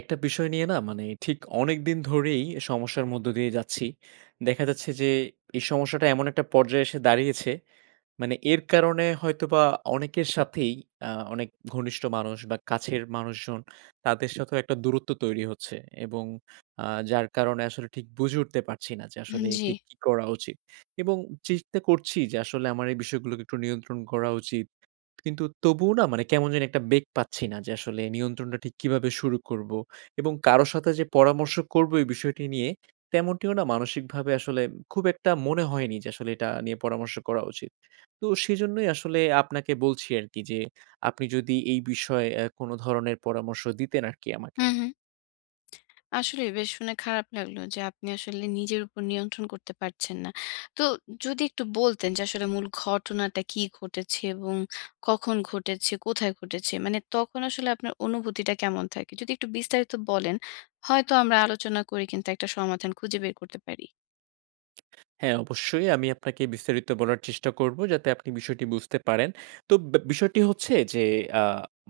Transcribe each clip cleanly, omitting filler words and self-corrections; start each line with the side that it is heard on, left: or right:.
right: একটা বিষয় নিয়ে না মানে ঠিক অনেকদিন ধরেই সমস্যার মধ্য দিয়ে যাচ্ছি। দেখা যাচ্ছে যে এই সমস্যাটা এমন একটা পর্যায়ে এসে দাঁড়িয়েছে, মানে এর কারণে হয়তোবা অনেকের সাথেই অনেক ঘনিষ্ঠ মানুষ বা কাছের মানুষজন তাদের সাথেও একটা দূরত্ব তৈরি হচ্ছে এবং আ যার কারণে আসলে ঠিক বুঝে উঠতে পারছি না যে আসলে
left: জি।
right: ঠিক কি করা উচিত। এবং চেষ্টা করছি যে আসলে আমার এই বিষয়গুলোকে একটু নিয়ন্ত্রণ করা উচিত। কিন্তু তবুও না মানে কেমন জানি একটা বেগ পাচ্ছি না যে আসলে নিয়ন্ত্রণটা ঠিক কিভাবে শুরু করব এবং কারো সাথে যে পরামর্শ করব এই বিষয়টি নিয়ে তেমনটিও না, মানসিকভাবে আসলে খুব একটা মনে হয়নি যে আসলে এটা নিয়ে পরামর্শ করা উচিত। তো সেজন্যই আসলে আপনাকে বলছি আরকি যে আপনি যদি এই বিষয়ে কোনো ধরনের পরামর্শ দিতেন আরকি আমাকে।
left: হুম, হুম। আসলেই বেশ শুনে খারাপ লাগলো যে আপনি আসলে নিজের উপর নিয়ন্ত্রণ করতে পারছেন না। তো যদি একটু বলতেন যে আসলে মূল ঘটনাটা কি ঘটেছে এবং কখন ঘটেছে, কোথায় ঘটেছে? মানে তখন আসলে আপনার অনুভূতিটা কেমন থাকে? যদি একটু বিস্তারিত বলেন, হয়তো আমরা আলোচনা করে কিন্তু একটা সমাধান খুঁজে বের করতে পারি।
right: হ্যাঁ, অবশ্যই আমি আপনাকে বিস্তারিত বলার চেষ্টা করব যাতে আপনি বিষয়টি বুঝতে পারেন। তো বিষয়টি হচ্ছে যে আ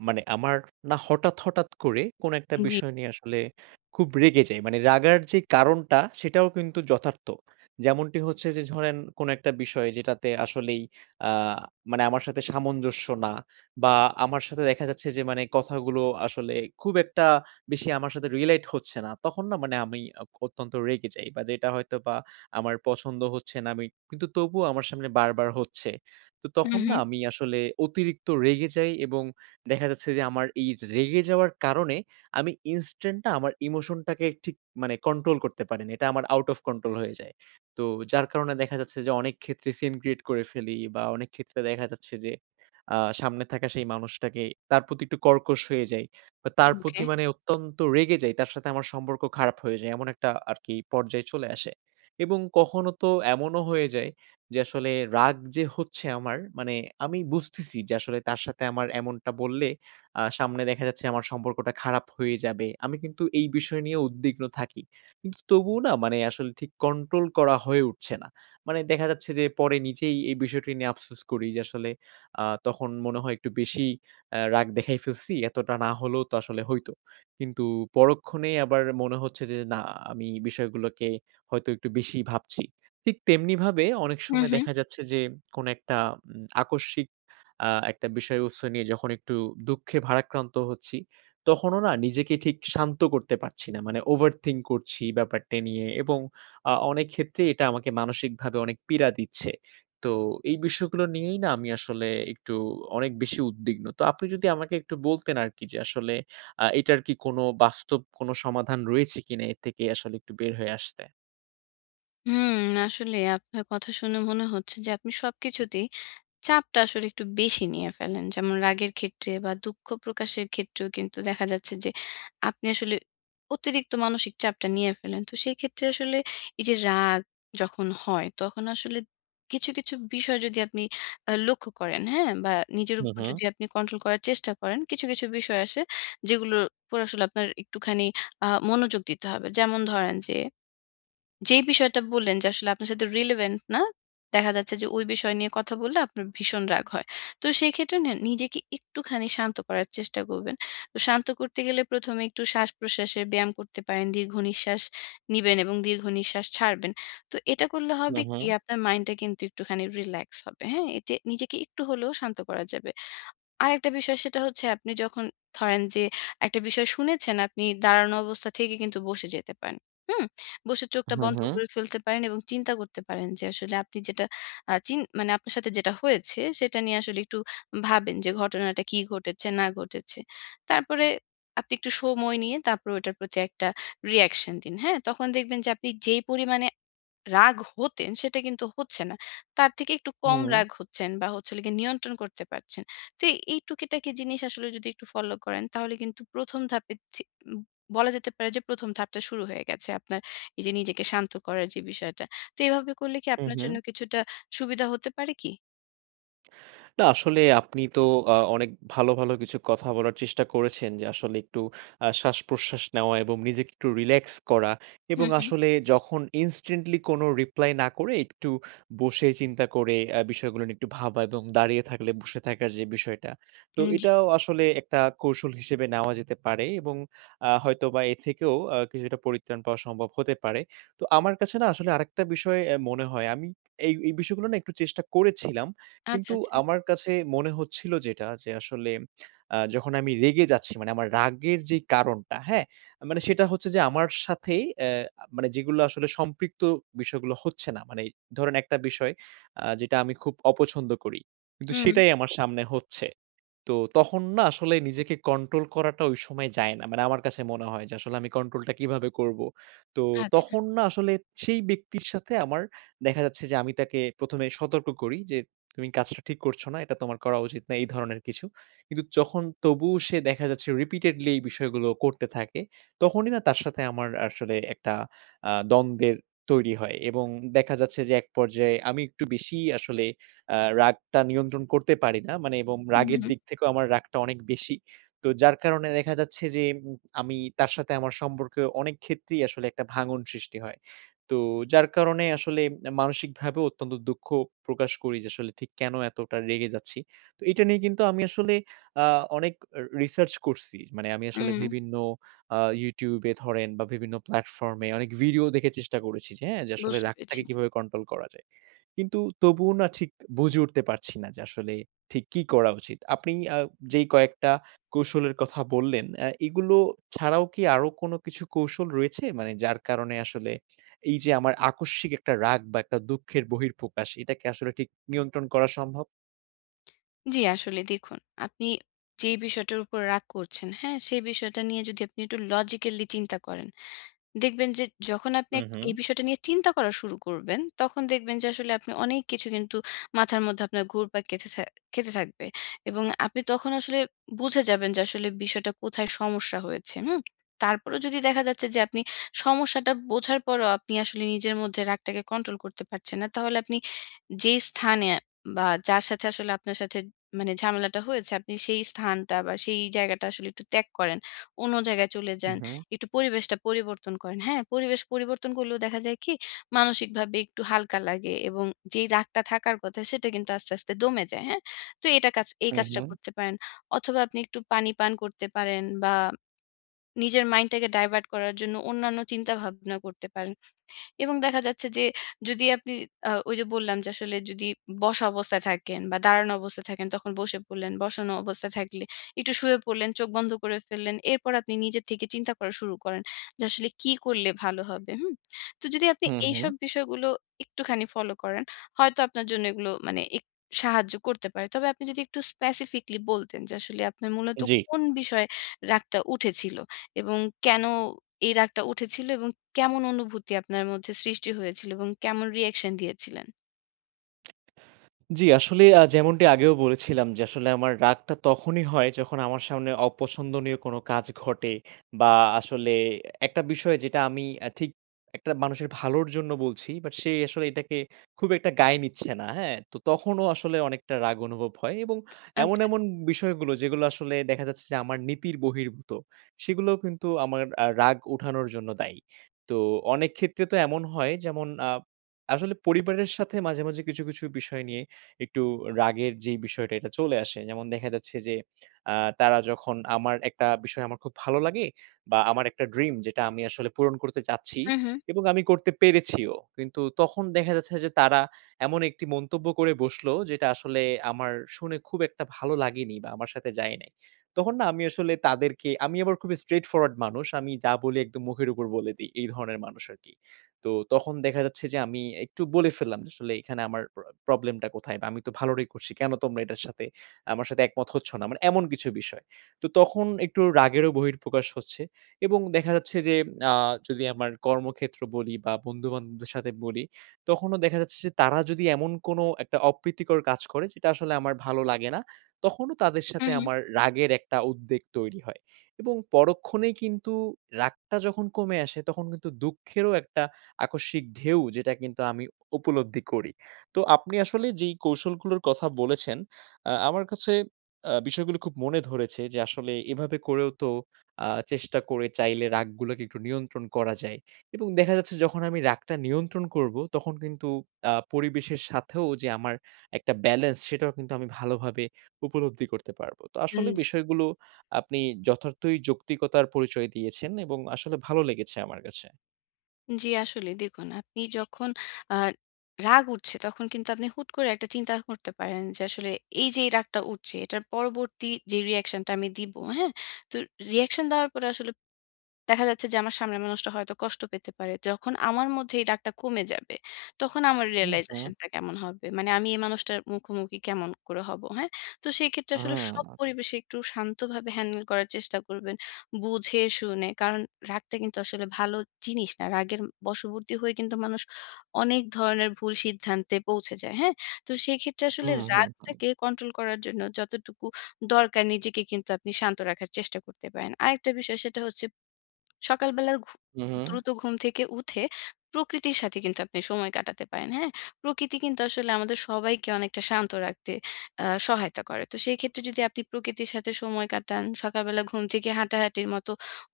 right: মানে আমার না হঠাৎ, হঠাৎ করে কোনো একটা
left: জি।
right: বিষয় নিয়ে আসলে খুব রেগে যাই। মানে রাগার যে কারণটা সেটাও কিন্তু যথার্থ। যেমনটি হচ্ছে যে ধরেন, কোনো একটা বিষয় যেটাতে আসলেই আ মানে আমার সাথে সামঞ্জস্য না, বা আমার সাথে দেখা যাচ্ছে যে মানে কথাগুলো আসলে খুব একটা বেশি আমার সাথে রিলেট হচ্ছে না। তখন না মানে আমি অত্যন্ত রেগে যাই, বা যেটা হয়তোবা আমার পছন্দ হচ্ছে না। আমি কিন্তু তবুও আমার সামনে বারবার হচ্ছে। তো
left: হুম,
right: তখন না
left: হুম।
right: আমি আসলে অতিরিক্ত রেগে যাই এবং দেখা যাচ্ছে যে আমার এই রেগে যাওয়ার কারণে আমি ইনস্ট্যান্ট না আমার ইমোশনটাকে ঠিক মানে কন্ট্রোল করতে পারি না। এটা আমার আউট অফ কন্ট্রোল হয়ে যায়। তো যার কারণে দেখা যাচ্ছে যে অনেক ক্ষেত্রে সিন ক্রিয়েট করে ফেলি, বা অনেক ক্ষেত্রে দেখা যাচ্ছে যে সামনে থাকা সেই মানুষটাকে তার প্রতি একটু কর্কশ হয়ে যাই। বা তার
left: ওকে।
right: প্রতি মানে অত্যন্ত রেগে যাই। তার সাথে আমার সম্পর্ক খারাপ হয়ে যায়। এমন একটা আরকি পর্যায়ে চলে আসে। এবং কখনো তো এমনও হয়ে যায় যে আসলে রাগ যে হচ্ছে আমার, মানে আমি বুঝতেছি যে আসলে তার সাথে আমার এমনটা বললে সামনে দেখা যাচ্ছে আমার সম্পর্কটা খারাপ হয়ে যাবে। আমি কিন্তু এই বিষয় নিয়ে উদ্বিগ্ন থাকি। কিন্তু তবুও না মানে আসলে ঠিক কন্ট্রোল করা হয়ে উঠছে না। মানে দেখা যাচ্ছে যে পরে নিজেই এই বিষয়টি নিয়ে আফসোস করি যে আসলে তখন মনে হয় একটু বেশি রাগ দেখাই ফেলছি। এতটা না হলেও তো আসলে হইতো। কিন্তু পরক্ষণেই আবার মনে হচ্ছে যে না, আমি বিষয়গুলোকে হয়তো একটু বেশি ভাবছি। ঠিক তেমনিভাবে অনেক
left: হুম,
right: সময়
left: হুম।
right: দেখা যাচ্ছে যে কোন একটা আকস্মিক একটা বিষয়বস্তু নিয়ে যখন একটু দুঃখে ভারাক্রান্ত হচ্ছি, তখনও না নিজেকে ঠিক শান্ত করতে পারছি না। মানে overthink করছি ব্যাপারটা নিয়ে, এবং অনেক ক্ষেত্রে এটা আমাকে মানসিকভাবে অনেক পীড়া দিচ্ছে। তো এই বিষয়গুলো নিয়েই না আমি আসলে একটু অনেক বেশি উদ্বিগ্ন। তো আপনি যদি আমাকে একটু বলতেন আরকি যে আসলে এটার কি কোন বাস্তব কোন সমাধান রয়েছে কিনা, এর থেকে আসলে একটু বের হয়ে আসতে?
left: হুম, আসলে আপনার কথা শুনে মনে হচ্ছে যে আপনি সবকিছুতেই চাপটা আসলে একটু বেশি নিয়ে ফেলেন। যেমন রাগের ক্ষেত্রে বা দুঃখ প্রকাশের ক্ষেত্রেও কিন্তু দেখা যাচ্ছে যে আপনি আসলে অতিরিক্ত মানসিক চাপটা নিয়ে ফেলেন। তো সেই ক্ষেত্রে আসলে এই যে রাগ যখন হয় তখন আসলে কিছু, কিছু বিষয় যদি আপনি লক্ষ্য করেন, হ্যাঁ? বা নিজের
right: হু,
left: উপর
right: হু,
left: যদি আপনি কন্ট্রোল করার চেষ্টা করেন, কিছু, কিছু বিষয় আছে যেগুলোর উপর আসলে আপনার একটুখানি মনোযোগ দিতে হবে। যেমন ধরেন যে যেই বিষয়টা বললেন যে আসলে আপনার সাথে রিলেভেন্ট না, দেখা যাচ্ছে যে ওই বিষয় নিয়ে কথা বললে আপনার ভীষণ রাগ হয়। তো সেই ক্ষেত্রে না নিজেকে একটুখানি শান্ত করার চেষ্টা করবেন। তো শান্ত করতে গেলে ১ম এ একটু শ্বাস-প্রশ্বাসের ব্যায়াম করতে পারেন। দীর্ঘ নিঃশ্বাস নিবেন এবং দীর্ঘ নিঃশ্বাস ছাড়বেন। তো এটা করলে
right: হু,
left: হবে
right: হু,
left: কি আপনার মাইন্ডটা কিন্তু একটুখানি রিল্যাক্স হবে। হ্যাঁ? এতে নিজেকে একটু হলেও শান্ত করা যাবে। আরেকটা বিষয় সেটা হচ্ছে আপনি যখন ধরেন যে একটা বিষয় শুনেছেন, আপনি দাঁড়ানো অবস্থা থেকে কিন্তু বসে যেতে পারেন। হুম? বসে চোখটা
right: হু,
left: বন্ধ
right: হু,
left: করে ফেলতে পারেন এবং চিন্তা করতে পারেন যে আসলে আপনি যেটা আ চিন মানে আপনার সাথে যেটা হয়েছে সেটা নিয়ে আসলে একটু ভাবেন যে ঘটনাটা কি ঘটেছে না ঘটেছে। তারপরে আপনি একটু সময় নিয়ে তারপর ওটার প্রতি একটা রিঅ্যাকশন দিন। হ্যাঁ? তখন দেখবেন যে আপনি যেই পরিমাণে রাগ হতেন সেটা কিন্তু হচ্ছে না। তার থেকে একটু কম
right: হু,
left: রাগ হচ্ছেন বা হচ্ছে হলো গিয়ে নিয়ন্ত্রণ করতে পারছেন। তো এই টুকিটাকি জিনিস আসলে যদি একটু ফলো করেন তাহলে কিন্তু ১ম ধাপে থে উম বলা যেতে পারে যে ১ম ধাপটা শুরু হয়ে গেছে আপনার এই যে নিজেকে শান্ত করার যে বিষয়টা। তো এভাবে করলে কি
right: হু,
left: আপনার
right: হু।
left: জন্য কিছুটা সুবিধা হতে পারে কি?
right: না, আসলে আপনি তো অনেক ভালো, ভালো কিছু কথা বলার চেষ্টা করেছেন যে আসলে একটু শ্বাসপ্রশ্বাস নেওয়া এবং নিজেকে একটু রিল্যাক্স করা,
left: হুম,
right: এবং
left: হুম।
right: আসলে যখন ইনস্ট্যান্টলি কোনো রিপ্লাই না করে একটু বসে চিন্তা করে বিষয়গুলো নিয়ে একটু ভাবা, এবং দাঁড়িয়ে থাকলে বসে থাকার যে বিষয়টা। তো
left: জি।
right: এটাও আসলে একটা কৌশল হিসেবে নেওয়া যেতে পারে, এবং হয়তোবা এ থেকেও কিছুটা পরিত্রাণ পাওয়া সম্ভব হতে পারে। তো আমার কাছে না আসলে আরেকটা বিষয় মনে হয়, আমি এই বিষয়গুলো না একটু চেষ্টা করেছিলাম।
left: আচ্ছা,
right: কিন্তু
left: আচ্ছা।
right: আমার কাছে মনে হচ্ছিল যেটা, যে আসলে যখন আমি রেগে যাচ্ছি, মানে আমার রাগের যে কারণটা, হ্যাঁ? মানে সেটা হচ্ছে যে আমার সাথেই মানে যেগুলো আসলে সম্পৃক্ত, বিষয়গুলো হচ্ছে না। মানে ধরেন একটা বিষয় যেটা আমি খুব অপছন্দ করি। কিন্তু
left: হুম,
right: সেটাই আমার সামনে হচ্ছে। তো তখন না আসলে নিজেকে কন্ট্রোল করাটা ওই সময় যায় না। মানে আমার কাছে মনে হয় যে আসলে আমি কন্ট্রোলটা কিভাবে করব। তো
left: আচ্ছা।
right: তখন না আসলে সেই ব্যক্তির সাথে আমার দেখা যাচ্ছে যে আমি তাকে ১ম এ সতর্ক করি যে, "তুমি কাজটা ঠিক করছো না। এটা তোমার করা উচিত না।" এই ধরনের কিছু। কিন্তু যখন তবুও সে দেখা যাচ্ছে রিপিটেডলি এই বিষয়গুলো করতে থাকে, তখনই না তার সাথে আমার আসলে একটা দ্বন্দ্বের তৈরি হয়, এবং দেখা যাচ্ছে যে এক পর্যায়ে আমি একটু বেশিই আসলে আ রাগটা নিয়ন্ত্রণ করতে পারি না। মানে, এবং
left: হুম,
right: রাগের
left: হুম,
right: দিক থেকেও আমার রাগটা অনেক বেশি। তো যার কারণে দেখা যাচ্ছে যে আমি তার সাথে আমার সম্পর্কে অনেক ক্ষেত্রেই আসলে একটা ভাঙন সৃষ্টি হয়। তো যার কারণে আসলে মানসিকভাবেও অত্যন্ত দুঃখ প্রকাশ করি যে আসলে ঠিক কেন এতটা রেগে যাচ্ছি। তো এটা নিয়ে কিন্তু আমি আসলে আ অনেক রিসার্চ করছি। মানে আমি আসলে
left: হুম।
right: বিভিন্ন আ YouTube এ ধরেন, বা বিভিন্ন প্ল্যাটফর্ম এ অনেক ভিডিও দেখে চেষ্টা করেছি যে হ্যাঁ, যে আসলে
left: বুঝতে পেরেছি।
right: রাগটাকে কিভাবে কন্ট্রোল করা যায়। কিন্তু তবুও না ঠিক বুঝে উঠতে পারছি না যে আসলে ঠিক কি করা উচিত? আপনি যেই কয়েকটা কৌশলের কথা বললেন, এগুলো ছাড়াও কি আরো কোনো কিছু কৌশল রয়েছে? মানে যার কারণে আসলে এই যে আমার আকস্মিক একটা রাগ বা একটা দুঃখের বহিঃপ্রকাশ, এটাকে আসলে ঠিক নিয়ন্ত্রণ করা সম্ভব?
left: জি, আসলে দেখুন, আপনি যেই বিষয়টার উপর রাগ করছেন, হ্যাঁ? সেই বিষয়টা নিয়ে যদি আপনি একটু লজিক্যালি চিন্তা করেন, দেখবেন যে যখন আপনি
right: হু, হু,
left: এই বিষয়টা নিয়ে চিন্তা করা শুরু করবেন, তখন দেখবেন যে আসলে আপনি অনেক কিছু কিন্তু মাথার মধ্যে আপনার ঘুরপাক খেতে থাকবে। এবং আপনি তখন আসলে বুঝে যাবেন যে আসলে বিষয়টা কোথায় সমস্যা হয়েছে, হুম? তারপরেও যদি দেখা যাচ্ছে যে আপনি সমস্যাটা বোঝার পরেও আপনি আসলে নিজের মধ্যে রাগটাকে কন্ট্রোল করতে পারছেন না, তাহলে আপনি যে স্থানে বা যার সাথে আসলে আপনার সাথে মানে ঝামেলাটা হয়েছে, আপনি সেই স্থানটা বা সেই জায়গাটা আসলে একটু ত্যাগ করেন। অন্য জায়গায় চলে যান।
right: হু,
left: একটু পরিবেশটা পরিবর্তন করেন। হ্যাঁ? পরিবেশ পরিবর্তন করলেও দেখা যায় কি মানসিকভাবে একটু হালকা লাগে এবং যেই রাগটা থাকার কথা সেটা কিন্তু আস্তে, আস্তে দমে যায়। হ্যাঁ? তো এটা কাজ এই
right: হু,
left: কাজটা করতে পারেন। অথবা আপনি একটু পানি পান করতে পারেন বা নিজের মাইন্ডটাকে ডাইভার্ট করার জন্য অন্যান্য চিন্তাভাবনা করতে পারেন। এবং দেখা যাচ্ছে যে যদি আপনি ওই যে বললাম যে আসলে যদি বসা অবস্থায় থাকেন বা দাঁড়ানো অবস্থায় থাকেন তখন বসে পড়লেন। বসানো অবস্থায় থাকলে একটু শুয়ে পড়লেন, চোখ বন্ধ করে ফেললেন। এরপর আপনি নিজের থেকে চিন্তা করা শুরু করেন যে আসলে কি করলে ভালো হবে, হুম? তো যদি আপনি
right: হু, হু,
left: এইসব বিষয়গুলো একটুখানি ফলো করেন, হয়তো আপনার জন্য এগুলো মানে এক সাহায্য করতে পারে। তবে আপনি যদি একটু স্পেসিফিকলি বলতেন যে আসলে আপনার মূলত
right: জি।
left: কোন বিষয়ে রাগটা উঠেছিল এবং কেন এই রাগটা উঠেছিল এবং কেমন অনুভূতি আপনার মধ্যে সৃষ্টি হয়েছিল এবং কেমন রিঅ্যাকশন দিয়েছিলেন?
right: জি, আসলে যেমনটি আগেও বলেছিলাম যে, আসলে আমার রাগটা তখনই হয় যখন আমার সামনে অপছন্দনীয় কোনো কাজ ঘটে, বা আসলে একটা বিষয় যেটা আমি ঠিক একটা মানুষের ভালোর জন্য বলছি, বাট সে আসলে এটাকে খুব একটা গায়ে নিচ্ছে না, হ্যাঁ? তো তখনও আসলে অনেকটা রাগ অনুভব হয়, এবং এমন,
left: আচ্ছা।
right: এমন বিষয়গুলো যেগুলো আসলে দেখা যাচ্ছে যে আমার নীতির বহির্ভূত, সেগুলোও কিন্তু আমার রাগ উঠানোর জন্য দায়ী। তো অনেক ক্ষেত্রে তো এমন হয়, যেমন আসলে পরিবারের সাথে মাঝে, মাঝে কিছু, কিছু বিষয় নিয়ে একটু রাগের যে বিষয়টা, এটা চলে আসে। যেমন দেখা যাচ্ছে যে আ তারা যখন আমার একটা বিষয় আমার খুব ভালো লাগে, বা আমার একটা ড্রিম যেটা আমি আসলে পূরণ করতে চাচ্ছি,
left: হুম, হুম।
right: এবং আমি করতে পেরেছিও। কিন্তু তখন দেখা যাচ্ছে যে তারা এমন একটি মন্তব্য করে বসলো যেটা আসলে আমার শুনে খুব একটা ভালো লাগেনি, বা আমার সাথে যায় নাই। তখন না আমি আসলে তাদেরকে, আমি আবার খুব straight forward মানুষ। আমি যা বলি একদম মুখের উপর বলে দেই। এই ধরনের মানুষ আরকি। তো তখন দেখা যাচ্ছে যে আমি একটু বলে ফেললাম যে আসলে এখানে আমার প্রবলেমটা কোথায়? বা আমি তো ভালোটাই করছি। কেন তোমরা এটার সাথে, আমার সাথে একমত হচ্ছ না? মানে এমন কিছু বিষয়। তো তখন একটু রাগেরও বহিঃপ্রকাশ হচ্ছে, এবং দেখা যাচ্ছে যে আ যদি আমার কর্মক্ষেত্র বলি বা বন্ধু-বান্ধবদের সাথে বলি, তখনও দেখা যাচ্ছে যে তারা যদি এমন কোনো একটা অপ্রীতিকর কাজ করে যেটা আসলে আমার ভালো লাগে না, তখনও তাদের
left: হুম,
right: সাথে
left: হুম।
right: আমার রাগের একটা উদ্বেগ তৈরি হয়। এবং পরক্ষণেই কিন্তু রাগটা যখন কমে আসে, তখন কিন্তু দুঃখেরও একটা আকস্মিক ঢেউ যেটা কিন্তু আমি উপলব্ধি করি। তো আপনি আসলে যেই কৌশলগুলোর কথা বলেছেন, আমার কাছে বিষয়গুলো খুব মনে ধরেছে যে আসলে এভাবে করেও তো আ চেষ্টা করে চাইলে রাগগুলোকে একটু নিয়ন্ত্রণ করা যায়। এবং দেখা যাচ্ছে যখন আমি রাগটা নিয়ন্ত্রণ করব, তখন কিন্তু পরিবেশের সাথেও যে আমার একটা ব্যালেন্স, সেটাও কিন্তু আমি ভালোভাবে উপলব্ধি করতে পারব। তো আসলে
left: জি।
right: বিষয়গুলো আপনি যথার্থই যৌক্তিকতার পরিচয় দিয়েছেন, এবং আসলে ভালো লেগেছে আমার কাছে।
left: জি, আসলেই দেখুন আপনি যখন আ রাগ উঠছে তখন কিন্তু আপনি হুট করে একটা চিন্তা করতে পারেন যে আসলে এই যে এই রাগটা উঠছে এটার পরবর্তী যে রিঅ্যাকশনটা আমি দিব, হ্যাঁ? তো রিঅ্যাকশন দেওয়ার পরে আসলে দেখা যাচ্ছে যে আমার সামনের মানুষটা হয়তো কষ্ট পেতে পারে। যখন আমার মধ্যে এই রাগটা কমে যাবে, তখন আমার
right: হু, হু।
left: realization টা কেমন হবে? মানে আমি এই মানুষটার মুখোমুখি কেমন করে হব, হ্যাঁ? তো সেক্ষেত্রে
right: আ
left: আসলে সব পরিবেশে একটু শান্তভাবে হ্যান্ডেল করার চেষ্টা করবেন, বুঝে শুনে। কারণ রাগটা কিন্তু আসলে ভালো জিনিস না। রাগের বশবর্তী হয়ে কিন্তু মানুষ অনেক ধরনের ভুল সিদ্ধান্তে পৌঁছে যায়, হ্যাঁ? তো সেক্ষেত্রে আসলে
right: হুম, হুম, হুম।
left: রাগটাকে কন্ট্রোল করার জন্য যতটুকু দরকার নিজেকে কিন্তু আপনি শান্ত রাখার চেষ্টা করতে পারেন। আরেকটা বিষয় সেটা হচ্ছে সকালবেলা
right: হু, হু।
left: দ্রুত ঘুম থেকে উঠে প্রকৃতির সাথে কিন্তু আপনি সময় কাটাতে পারেন। হ্যাঁ? প্রকৃতি কিন্তু আসলে আমাদের সবাইকে অনেকটা শান্ত রাখতে সহায়তা করে। তো সেই ক্ষেত্রে যদি আপনি প্রকৃতির সাথে সময় কাটান, সকালবেলা ঘুম থেকে হাঁটাহাঁটির মতো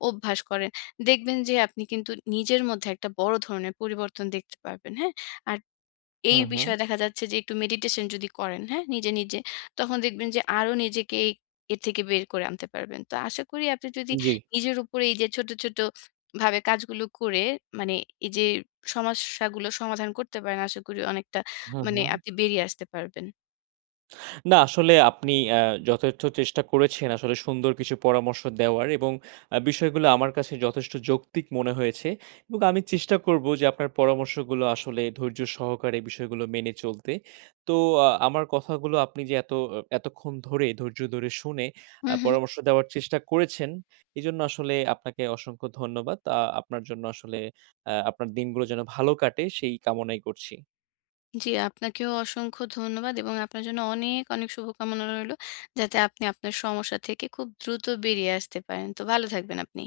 left: অভ্যাস করেন, দেখবেন যে আপনি কিন্তু নিজের মধ্যে একটা বড় ধরনের পরিবর্তন দেখতে পারবেন। হ্যাঁ? আর এই
right: হু, হু।
left: বিষয়ে দেখা যাচ্ছে যে একটু মেডিটেশন যদি করেন, হ্যাঁ? নিজে, নিজে তখন দেখবেন যে আরো নিজেকে এই এর থেকে বের করে আনতে পারবেন। তো আশা করি আপনি যদি
right: জি।
left: নিজের উপরে এই যে ছোট, ছোট ভাবে কাজগুলো করে মানে এই যে সমস্যাগুলো সমাধান করতে পারেন আশা করি অনেকটা
right: হুম,
left: মানে
right: হুম।
left: আপনি বেরিয়ে আসতে পারবেন।
right: না, আসলে আপনি আ যথার্থ চেষ্টা করেছেন আসলে সুন্দর কিছু পরামর্শ দেওয়ার, এবং বিষয়গুলো আমার কাছে যথেষ্ট যৌক্তিক মনে হয়েছে, এবং আমি চেষ্টা করব যে আপনার পরামর্শগুলো আসলে ধৈর্য সহকারে বিষয়গুলো মেনে চলতে। তো আমার কথাগুলো আপনি যে এত এতক্ষণ ধরে ধৈর্য ধরে শুনে
left: হুম, হুম।
right: পরামর্শ দেওয়ার চেষ্টা করেছেন, এজন্য আসলে আপনাকে অসংখ্য ধন্যবাদ। আপনার জন্য আসলে আপনার দিনগুলো যেন ভালো কাটে সেই কামনাই করছি।
left: জি, আপনাকেও অসংখ্য ধন্যবাদ এবং আপনার জন্য অনেক, অনেক শুভকামনা রইলো। যাতে আপনি আপনার সমস্যা থেকে খুব দ্রুত বেরিয়ে আসতে পারেন। তো ভালো থাকবেন আপনি।